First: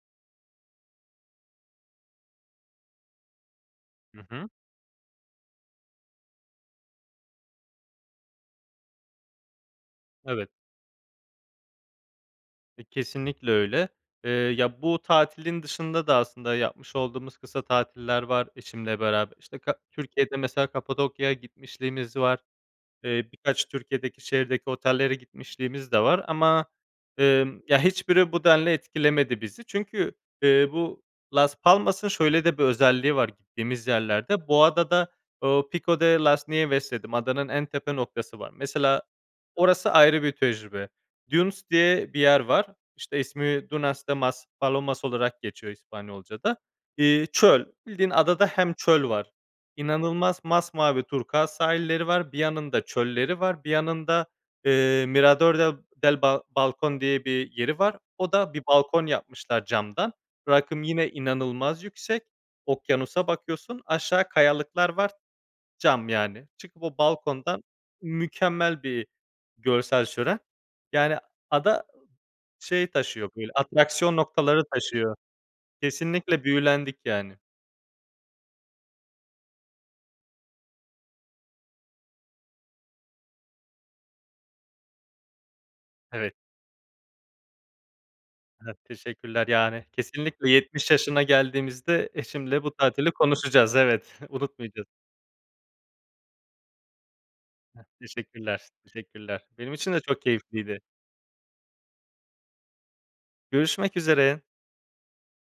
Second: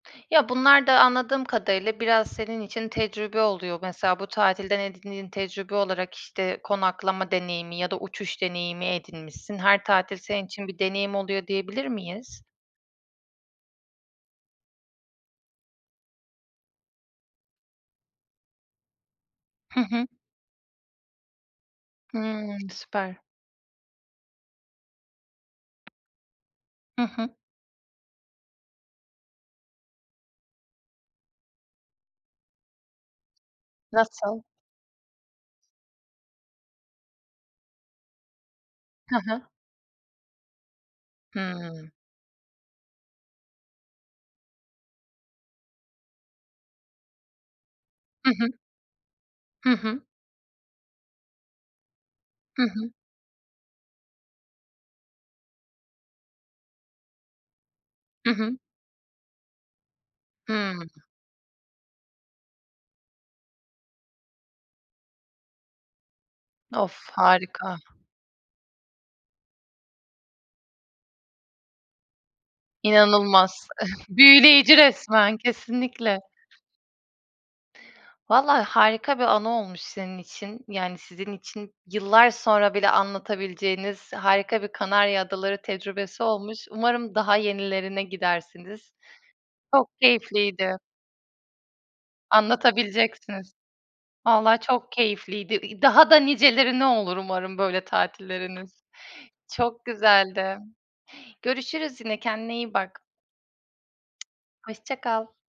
Ya, bunlar da anladığım kadarıyla biraz senin için tecrübe oluyor. Hı Mesela bu hı. tatilden edindiğin tecrübe olarak, işte, konaklama deneyimi ya da uçuş deneyimi edinmişsin. Her tatil senin Evet. için bir deneyim oluyor diyebilir miyiz? E, kesinlikle öyle. Eee, ya, bu tatilin dışında da aslında yapmış olduğumuz kısa tatiller var eşimle beraber. İşte, ka Hı hı. Türkiye'de mesela Kapadokya'ya gitmişliğimiz var. Hımm, süper. Eee, birkaç Türkiye'deki şehirdeki otellere gitmişliğimiz de var ama, Hı hı. emm, ya hiçbiri bu denli etkilemedi bizi çünkü, eee, bu Las Palmas'ın şöyle de bir özelliği var gittiğimiz Nasıl? yerlerde, bu adada, ooo, "Pico de las Nieves" dedim. Adanın en tepe noktası var. Mesela Ha ha. orası ayrı bir tecrübe. Dunes Hımm. diye bir yer var. İşte, ismi, "Dunas de Maspalomas" olarak geçiyor İspanyolcada. İii, çöl. Bildiğin Hı adada hı. hem çöl var, Hı hı. inanılmaz masmavi turkuaz sahilleri var. Bir Hı yanında hı. çölleri var, bir yanında, eee, Mirador del del Bal Balcón diye bir yeri var. Hı O da hı. bir balkon yapmışlar camdan. Rakım Hımm. yine inanılmaz yüksek, okyanusa bakıyorsun, aşağı kayalıklar var, cam yani. Çıkıp Of, o balkondan harika. mükemmel bir görsel şölen, yani, ada ı şey taşıyor, böyle, İnanılmaz! atraksiyon noktaları Büyüleyici taşıyor. resmen, kesinlikle. Kesinlikle büyülendik, yani. Valla harika bir anı olmuş senin için. Yani, sizin için yıllar sonra bile anlatabileceğiniz harika bir Kanarya Adaları tecrübesi Evet. olmuş. Umarım daha yenilerine Evet. gidersiniz. Teşekkürler. Yani, Çok kesinlikle keyifliydi. 70 yaşına geldiğimizde eşimle bu tatili Anlatabileceksiniz. konuşacağız. Evet, Valla unutmayacağız. çok keyifliydi. İ daha da nicelerine olur umarım böyle Teşekkürler, tatilleriniz. teşekkürler. Benim Çok için de çok güzeldi. keyifliydi. Görüşürüz yine. Kendine iyi bak. Görüşmek üzere. Hoşça kal.